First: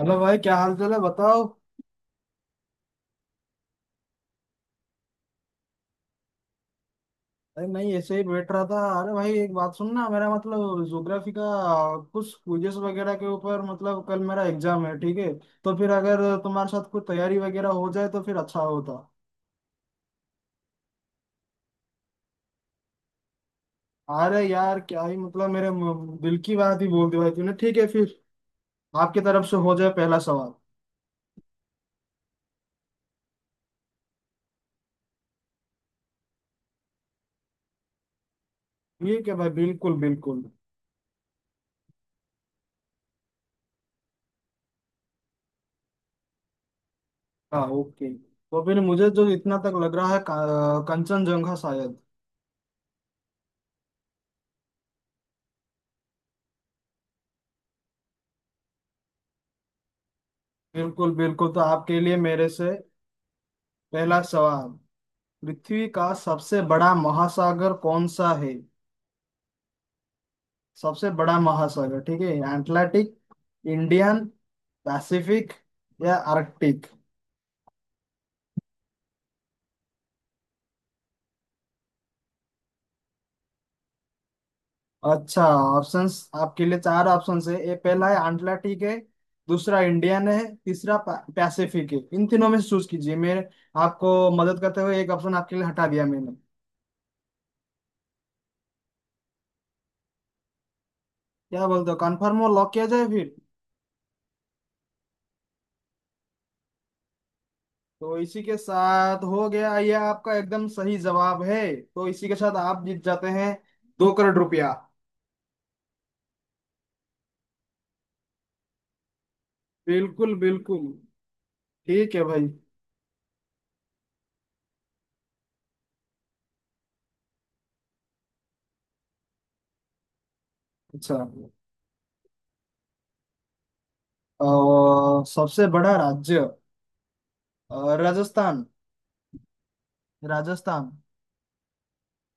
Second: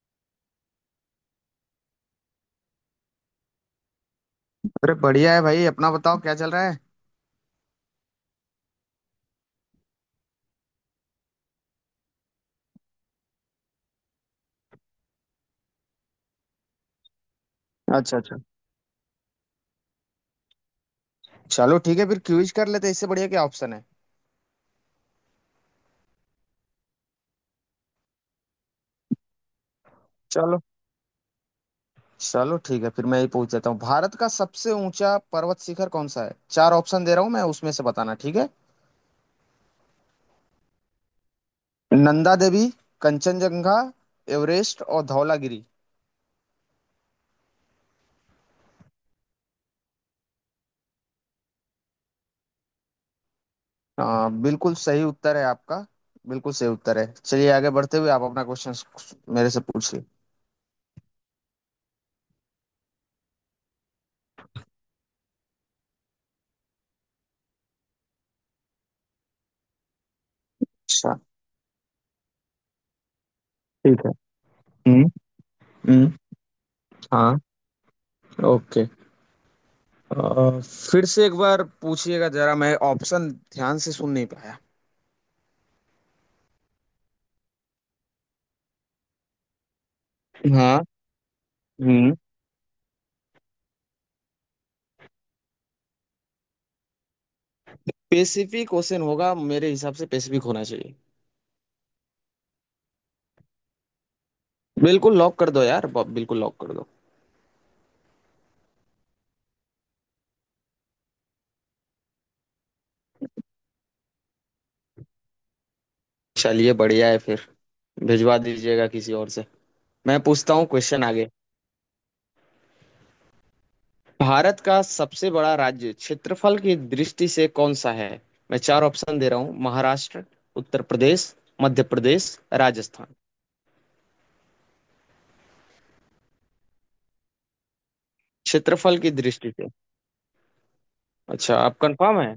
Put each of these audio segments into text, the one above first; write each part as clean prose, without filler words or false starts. Hello भाई, क्या हाल चाल है बताओ। अरे बढ़िया है भाई। अपना बताओ, क्या चल रहा है। अरे नहीं, ऐसे ही बैठ रहा था। अरे भाई, एक बात सुनना। मेरा मतलब ज्योग्राफी का कुछ क्विजेस वगैरह के ऊपर, मतलब कल मेरा एग्जाम है, ठीक है। तो फिर अगर तुम्हारे साथ कुछ तैयारी वगैरह हो जाए अच्छा तो फिर अच्छा। अच्छा होता। चलो ठीक है, फिर क्विज कर लेते हैं। इससे बढ़िया क्या ऑप्शन है। अरे यार, क्या ही, मतलब, मेरे दिल की बात ही बोल दी भाई तूने। ठीक है फिर, आपकी तरफ से हो जाए पहला सवाल। चलो। चलो ठीक है, फिर मैं ही पूछ देता हूँ। भारत का सबसे ऊंचा पर्वत शिखर कौन सा है। चार ऑप्शन दे रहा हूँ मैं, उसमें से बताना। ठीक है, ठीक है भाई, बिल्कुल बिल्कुल। नंदा देवी, कंचनजंगा, एवरेस्ट और धौलागिरी। हाँ ओके। तो फिर मुझे जो इतना तक लग रहा है, कंचनजंगा शायद। हाँ, बिल्कुल सही उत्तर है आपका। बिल्कुल सही उत्तर है। चलिए आगे बढ़ते हुए, आप अपना क्वेश्चन मेरे से पूछिए। बिल्कुल बिल्कुल, तो आपके लिए मेरे से पहला सवाल, पृथ्वी का सबसे बड़ा महासागर कौन सा है? सबसे अच्छा। बड़ा महासागर, ठीक है। एटलांटिक, ठीक है। इंडियन, हम्म। पैसिफिक हम्म। या आर्कटिक। हाँ। ओके। फिर से एक बार पूछिएगा जरा, मैं ऑप्शन ध्यान से सुन नहीं पाया। अच्छा, ऑप्शंस। आपके लिए चार ऑप्शंस है, ये पहला है अटलांटिक है, दूसरा इंडियन है, हाँ। तीसरा पैसिफिक है। हम्म। इन तीनों में से चूज कीजिए। मैं आपको मदद करते हुए एक ऑप्शन आपके लिए हटा दिया मैंने। पेसिफिक ओशन होगा मेरे हिसाब से। पेसिफिक होना चाहिए। क्या बोलते हो, कंफर्म और लॉक किया जाए फिर? बिल्कुल लॉक कर दो यार। बिल्कुल लॉक कर दो। तो इसी के साथ हो गया, ये आपका एकदम सही जवाब है, तो इसी के साथ आप जीत जाते हैं 2 करोड़ रुपया। चलिए बढ़िया है फिर। भिजवा दीजिएगा किसी और से। मैं बिल्कुल पूछता हूँ बिल्कुल। क्वेश्चन आगे। ठीक है भाई। भारत का सबसे बड़ा राज्य क्षेत्रफल की दृष्टि से कौन सा है। मैं चार ऑप्शन दे रहा हूँ। महाराष्ट्र, उत्तर अच्छा, प्रदेश, मध्य प्रदेश, राजस्थान। और सबसे बड़ा राज्य? राजस्थान। क्षेत्रफल की दृष्टि से। राजस्थान। अच्छा, आप कंफर्म है।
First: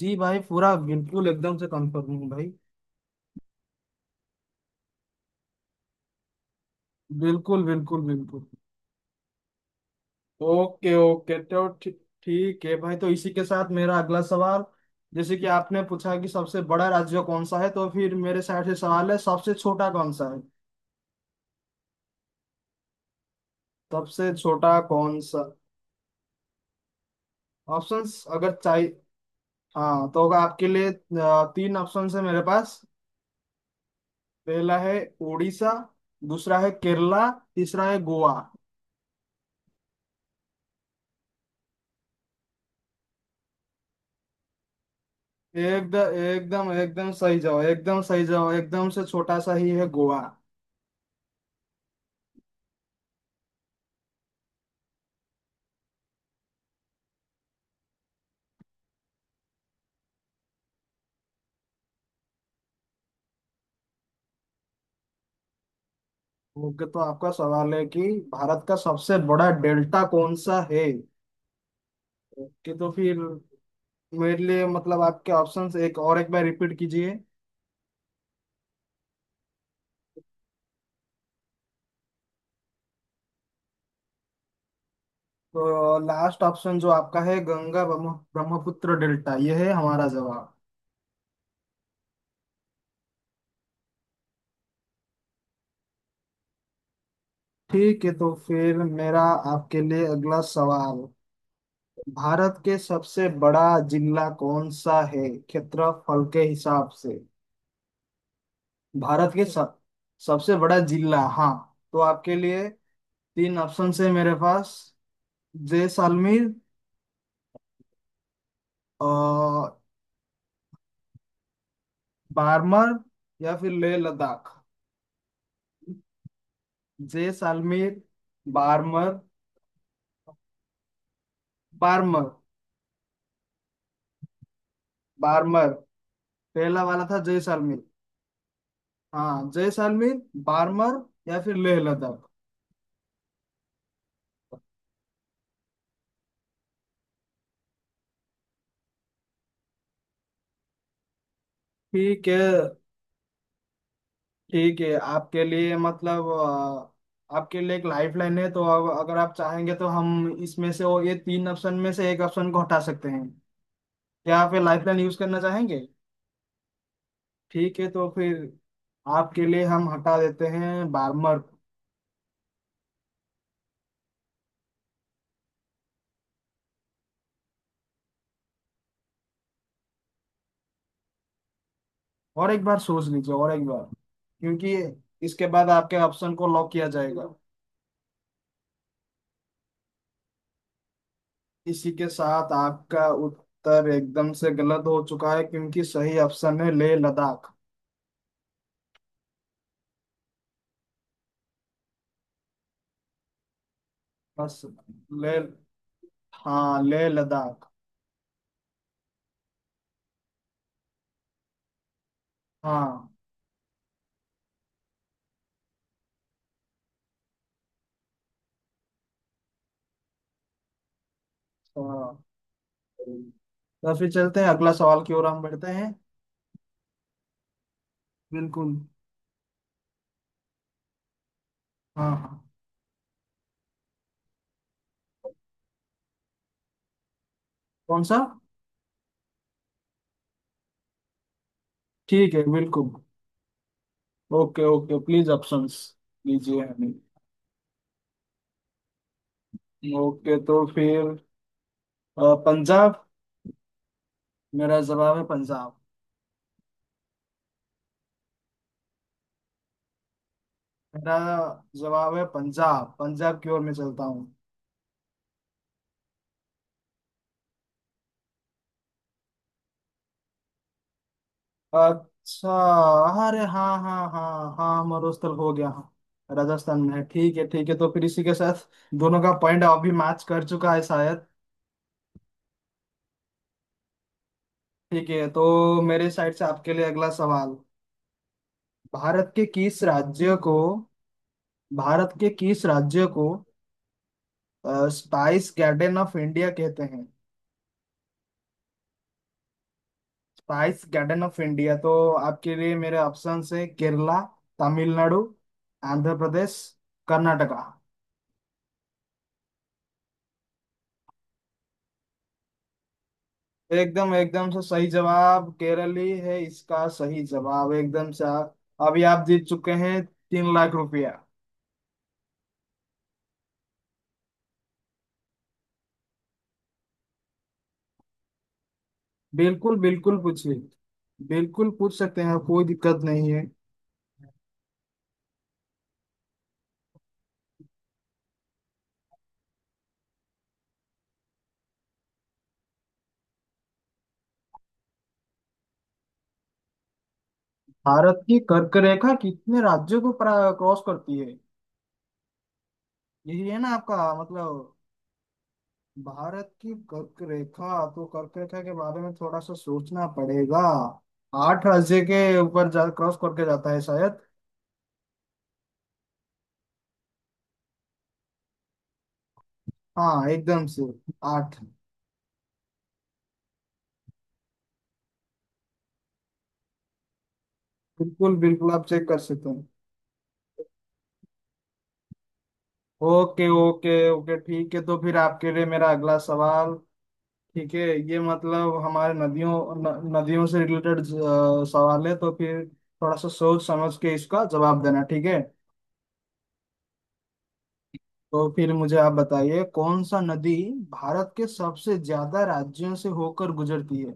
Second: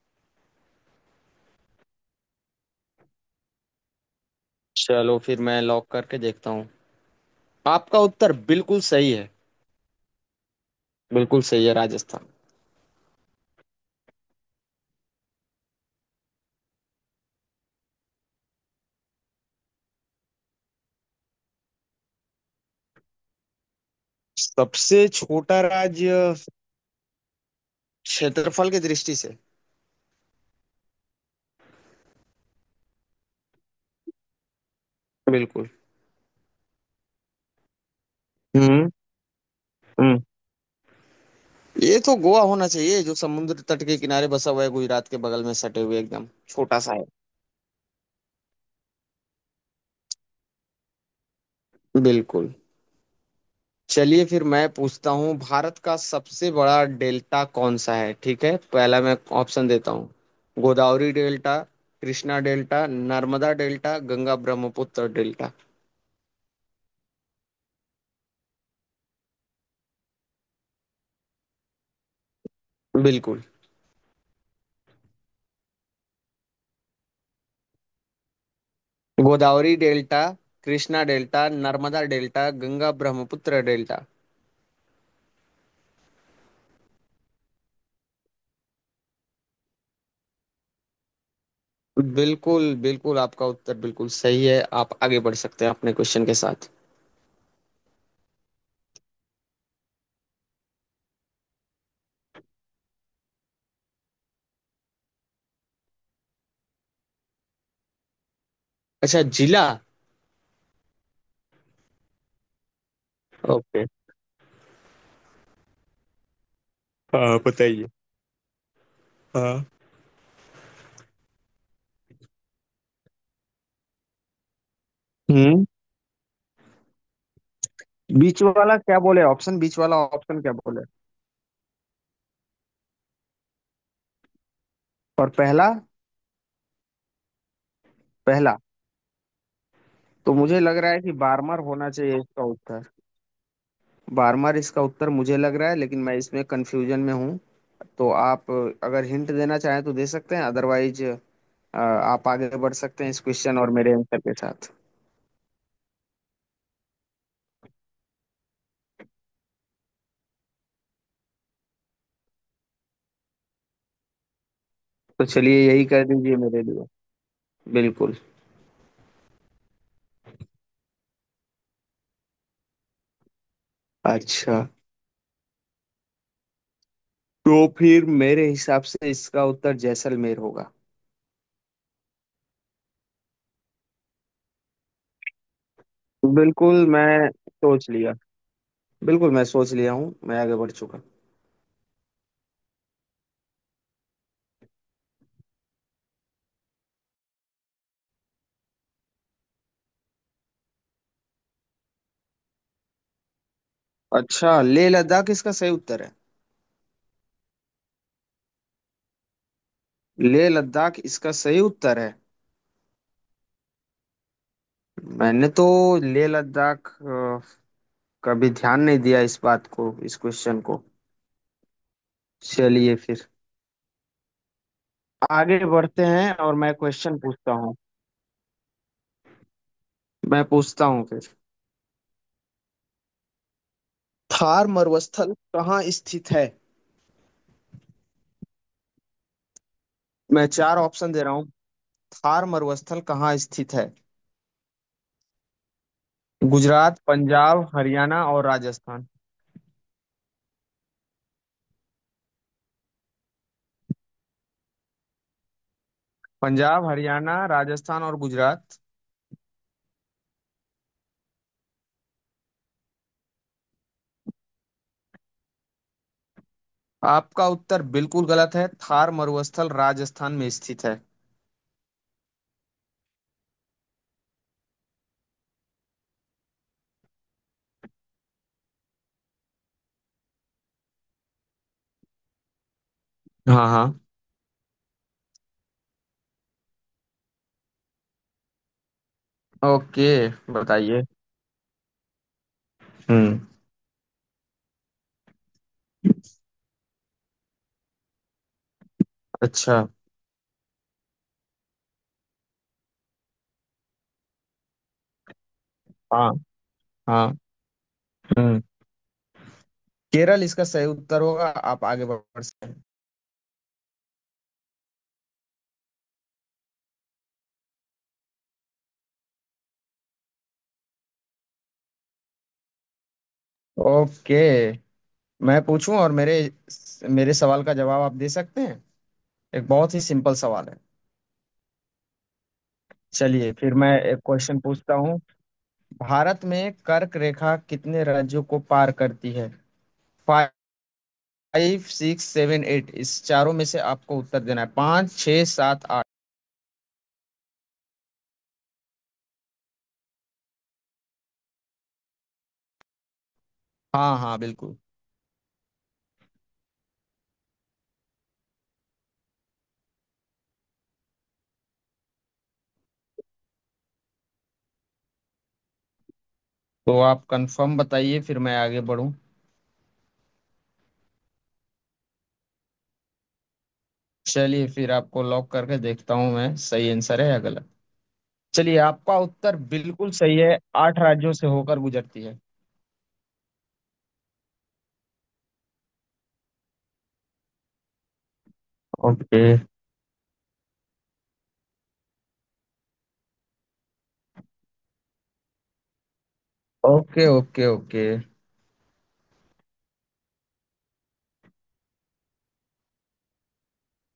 जी भाई, पूरा बिल्कुल एकदम से कंफर्म हूँ भाई। चलो फिर मैं लॉक करके देखता हूँ। बिल्कुल आपका बिल्कुल उत्तर बिल्कुल। बिल्कुल सही है। ओके ओके, बिल्कुल सही है, राजस्थान। ठीक है भाई। तो इसी के साथ मेरा अगला सवाल, जैसे कि आपने पूछा कि सबसे बड़ा राज्य कौन सा है, तो फिर मेरे साइड से सवाल है, सबसे छोटा कौन सा है? सबसे छोटा सबसे कौन सा? छोटा राज्य। ऑप्शंस अगर क्षेत्रफल की चाहिए। दृष्टि से। हाँ, तो होगा आपके लिए तीन ऑप्शन है मेरे पास। पहला है बिल्कुल। उड़ीसा, दूसरा है केरला, तीसरा है गोवा। हम्म। हम्म। ये तो गोवा होना चाहिए, जो समुद्र तट के किनारे बसा हुआ है, गुजरात के बगल में सटे हुए एकदम एकदम एकदम छोटा सा एकदम सही जवाब, एकदम सही जवाब, एकदम से छोटा सा ही है गोवा। है। बिल्कुल। चलिए फिर मैं पूछता हूँ, भारत का सबसे बड़ा डेल्टा कौन सा है। ठीक है, पहला मैं ऑप्शन देता हूँ। Godavari delta, Krishna delta, Narmada delta, Ganga Brahmaputra delta. Okay, तो आपका सवाल है कि भारत का सबसे बड़ा डेल्टा कौन सा है। ओके, तो फिर बिल्कुल। मेरे लिए, मतलब, आपके ऑप्शंस एक और एक बार रिपीट कीजिए। Godavari delta, Krishna delta, Narmada delta, Ganga Brahmaputra delta. तो लास्ट ऑप्शन जो आपका है, गंगा ब्रह्मपुत्र डेल्टा, ये है हमारा जवाब। बिल्कुल बिल्कुल, आपका उत्तर बिल्कुल सही है। आप आगे बढ़ सकते हैं अपने क्वेश्चन के साथ। ठीक है, तो फिर मेरा आपके लिए अगला सवाल, भारत के सबसे बड़ा जिला कौन सा है क्षेत्रफल के हिसाब से? अच्छा, भारत के जिला। सब सबसे बड़ा जिला, हाँ। तो आपके लिए तीन ओके। ऑप्शन है मेरे पास, जैसलमेर, हाँ बताइए। हाँ। और बारमर, या फिर लेह लद्दाख। हम्म। जैसलमेर, बीच वाला क्या बारमर। बोले ऑप्शन, बीच वाला ऑप्शन क्या बोले। बारमर। और बारमर। पहला। पहला वाला था जैसलमेर। पहला। हाँ, जैसलमेर, तो मुझे लग रहा बारमर, है कि या फिर बारमर लेह होना चाहिए लद्दाख। इसका उत्तर। बारमर इसका उत्तर मुझे लग रहा है, लेकिन मैं इसमें कंफ्यूजन में हूँ। तो आप अगर हिंट देना चाहें तो दे सकते हैं, अदरवाइज आप ठीक है, आगे बढ़ सकते हैं इस क्वेश्चन और मेरे आंसर के साथ। ठीक है। आपके लिए, मतलब, आपके लिए एक लाइफ लाइन है। तो अब अगर आप चाहेंगे तो हम इसमें से, वो, ये तीन ऑप्शन में से एक ऑप्शन को हटा सकते हैं। क्या आप ये लाइफ लाइन यूज तो करना चलिए यही चाहेंगे? कर दीजिए मेरे लिए। ठीक है, तो बिल्कुल। फिर आपके लिए हम हटा देते हैं बारमर। अच्छा, तो फिर मेरे हिसाब से इसका उत्तर जैसलमेर होगा। और एक बार सोच लीजिए, और एक बार, क्योंकि इसके बाद आपके ऑप्शन को लॉक बिल्कुल किया मैं जाएगा। सोच लिया। बिल्कुल मैं सोच लिया हूँ, मैं आगे बढ़ चुका। इसी के साथ आपका उत्तर एकदम से गलत हो चुका है, क्योंकि सही ऑप्शन है लेह लद्दाख। अच्छा, बस, लेह लद्दाख ले इसका सही उत्तर है। हाँ लेह लद्दाख। लेह लद्दाख इसका सही उत्तर है। हाँ। मैंने तो लेह लद्दाख कभी ध्यान नहीं दिया इस बात को, इस क्वेश्चन को। तो चलिए फिर तो फिर चलते हैं अगला सवाल की ओर, हम आगे बढ़ते हैं। बढ़ते हैं, और मैं क्वेश्चन पूछता हूँ। बिल्कुल। मैं पूछता हूँ फिर। हाँ हाँ। थार मरुस्थल कहाँ स्थित है। कौन सा? मैं चार ऑप्शन दे रहा हूँ। ठीक है, थार बिल्कुल। मरुस्थल कहाँ स्थित है। ओके ओके, प्लीज ऑप्शंस दीजिए हमें। गुजरात, पंजाब, हरियाणा और राजस्थान। ओके, तो फिर पंजाब। मेरा जवाब है पंजाब। पंजाब, हरियाणा, राजस्थान और गुजरात। मेरा जवाब है पंजाब, पंजाब की ओर मैं चलता हूँ। आपका उत्तर बिल्कुल गलत है। थार मरुस्थल राजस्थान में स्थित है। अच्छा, अरे हाँ हाँ हाँ हाँ, मरुस्थल हो गया, हाँ राजस्थान में है। ठीक है, ठीक है। तो फिर इसी के साथ दोनों का पॉइंट अभी मैच कर चुका है शायद। हाँ हाँ। ठीक है, तो मेरे साइड से आपके लिए अगला सवाल, भारत के किस ओके, राज्य को, बताइए। भारत के किस राज्य को हम्म। स्पाइस गार्डन ऑफ इंडिया कहते हैं? अच्छा। स्पाइस गार्डन ऑफ इंडिया, तो आपके लिए मेरे ऑप्शन है, केरला, तमिलनाडु, आंध्र हाँ। प्रदेश, हाँ। कर्नाटका। हम्म। केरल इसका सही उत्तर होगा। आप आगे बढ़ सकते एकदम एकदम से सही जवाब, केरली है इसका सही जवाब, एकदम से। आप अभी आप जीत चुके हैं 3 लाख रुपया। हैं। ओके। मैं पूछूं, और मेरे मेरे सवाल का जवाब आप दे सकते हैं। एक बिल्कुल बहुत ही बिल्कुल, सिंपल पूछिए। सवाल है। बिल्कुल पूछ सकते हैं, कोई दिक्कत नहीं है। चलिए फिर मैं एक क्वेश्चन पूछता हूँ। भारत में कर्क रेखा कितने राज्यों को पार करती है। 5, 6, 7, 8, इस चारों में से आपको उत्तर देना है। पाँच, छः, सात, आठ। भारत की कर्क रेखा कितने राज्यों को क्रॉस करती है, यही है ना आपका हाँ हाँ मतलब? बिल्कुल। भारत की कर्क रेखा, तो कर्क रेखा के बारे में थोड़ा सा सोचना पड़ेगा। आठ राज्य के ऊपर जा क्रॉस करके जाता है शायद। तो आप कंफर्म बताइए, फिर मैं आगे बढ़ूँ। हाँ एकदम से आठ। चलिए फिर आपको लॉक करके देखता हूँ मैं, सही आंसर है या गलत। बिल्कुल बिल्कुल, चलिए आप चेक आपका कर सकते उत्तर हैं। बिल्कुल सही है, 8 राज्यों से होकर गुजरती है। ओके ओके ओके, ठीक है। तो फिर आपके लिए मेरा अगला सवाल, ठीक है। ये मतलब हमारे ओके नदियों, न, नदियों से रिलेटेड सवाल है। तो फिर थोड़ा सा सोच समझ के इसका जवाब देना, ठीक है। Okay okay. ओके। तो फिर मुझे आप बताइए, कौन सा नदी भारत के सबसे ज्यादा राज्यों से होकर गुजरती है?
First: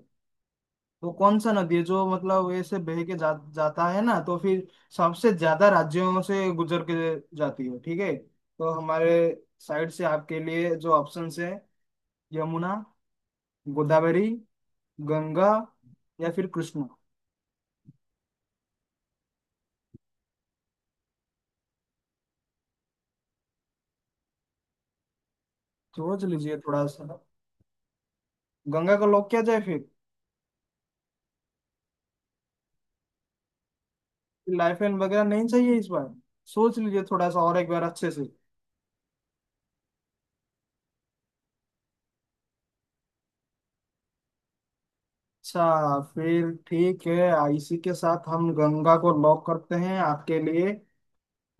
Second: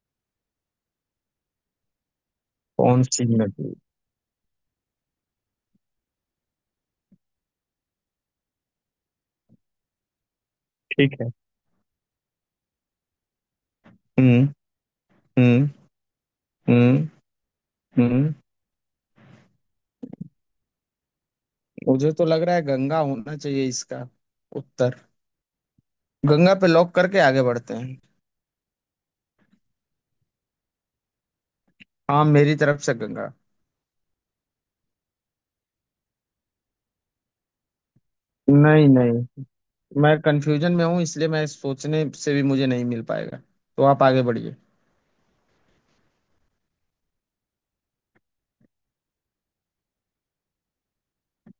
वो कौन सा नदी है जो, मतलब, ऐसे बह कौन के सी नदी। जाता है ना? तो फिर सबसे ज्यादा राज्यों से गुजर के जाती है, ठीक है। तो हमारे साइड से आपके लिए जो ठीक है। ऑप्शंस है, यमुना, गोदावरी, हम्म। गंगा, हम्म। या फिर कृष्णा। हम्म। हम्म। मुझे तो लग रहा है गंगा होना चाहिए इसका उत्तर। सोच गंगा लीजिए पे थोड़ा लॉक सा। करके आगे बढ़ते हैं। गंगा को लोग क्या जाए फिर? हाँ, मेरी तरफ से गंगा। लाइफ लाइन वगैरह नहीं चाहिए इस बार? सोच लीजिए थोड़ा सा और एक बार अच्छे से। नहीं नहीं, मैं कंफ्यूजन में हूँ, इसलिए मैं सोचने से भी मुझे नहीं मिल पाएगा। तो आप आगे बढ़िए। अच्छा फिर ठीक है, इसी के साथ हम गंगा को लॉक करते हैं आपके लिए।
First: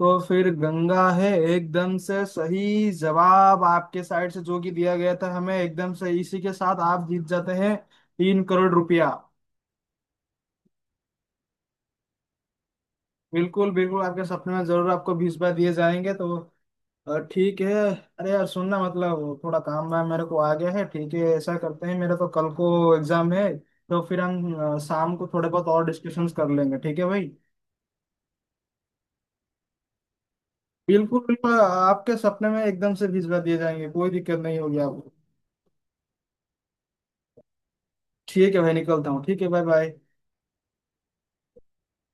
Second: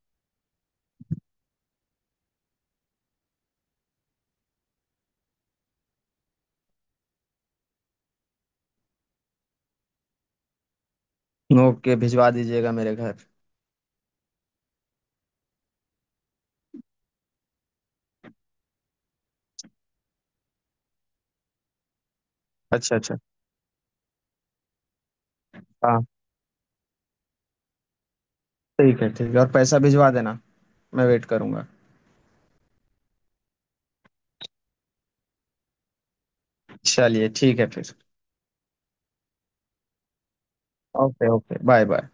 तो फिर गंगा है एकदम से सही जवाब, आपके साइड से जो कि दिया गया था हमें एकदम से। इसी के साथ आप जीत जाते हैं 3 करोड़ रुपया। ओके, भिजवा दीजिएगा मेरे घर। बिल्कुल बिल्कुल, आपके सपने में जरूर आपको भिजवा दिए जाएंगे। तो ठीक है। अरे यार, सुनना, मतलब, थोड़ा काम वाम मेरे को आ गया है, ठीक है। ऐसा करते हैं, मेरा तो कल को अच्छा अच्छा। एग्जाम है, तो फिर हम शाम को थोड़े बहुत और हाँ डिस्कशंस कर लेंगे, ठीक है भाई। ठीक है ठीक है, और पैसा भिजवा देना। मैं बिल्कुल वेट बिल्कुल, करूंगा। आपके सपने में एकदम से भिजवा दिए जाएंगे, कोई दिक्कत नहीं होगी आपको। चलिए ठीक है फिर। ठीक है भाई, निकलता हूँ। ठीक है, bye bye. Okay okay, bye bye.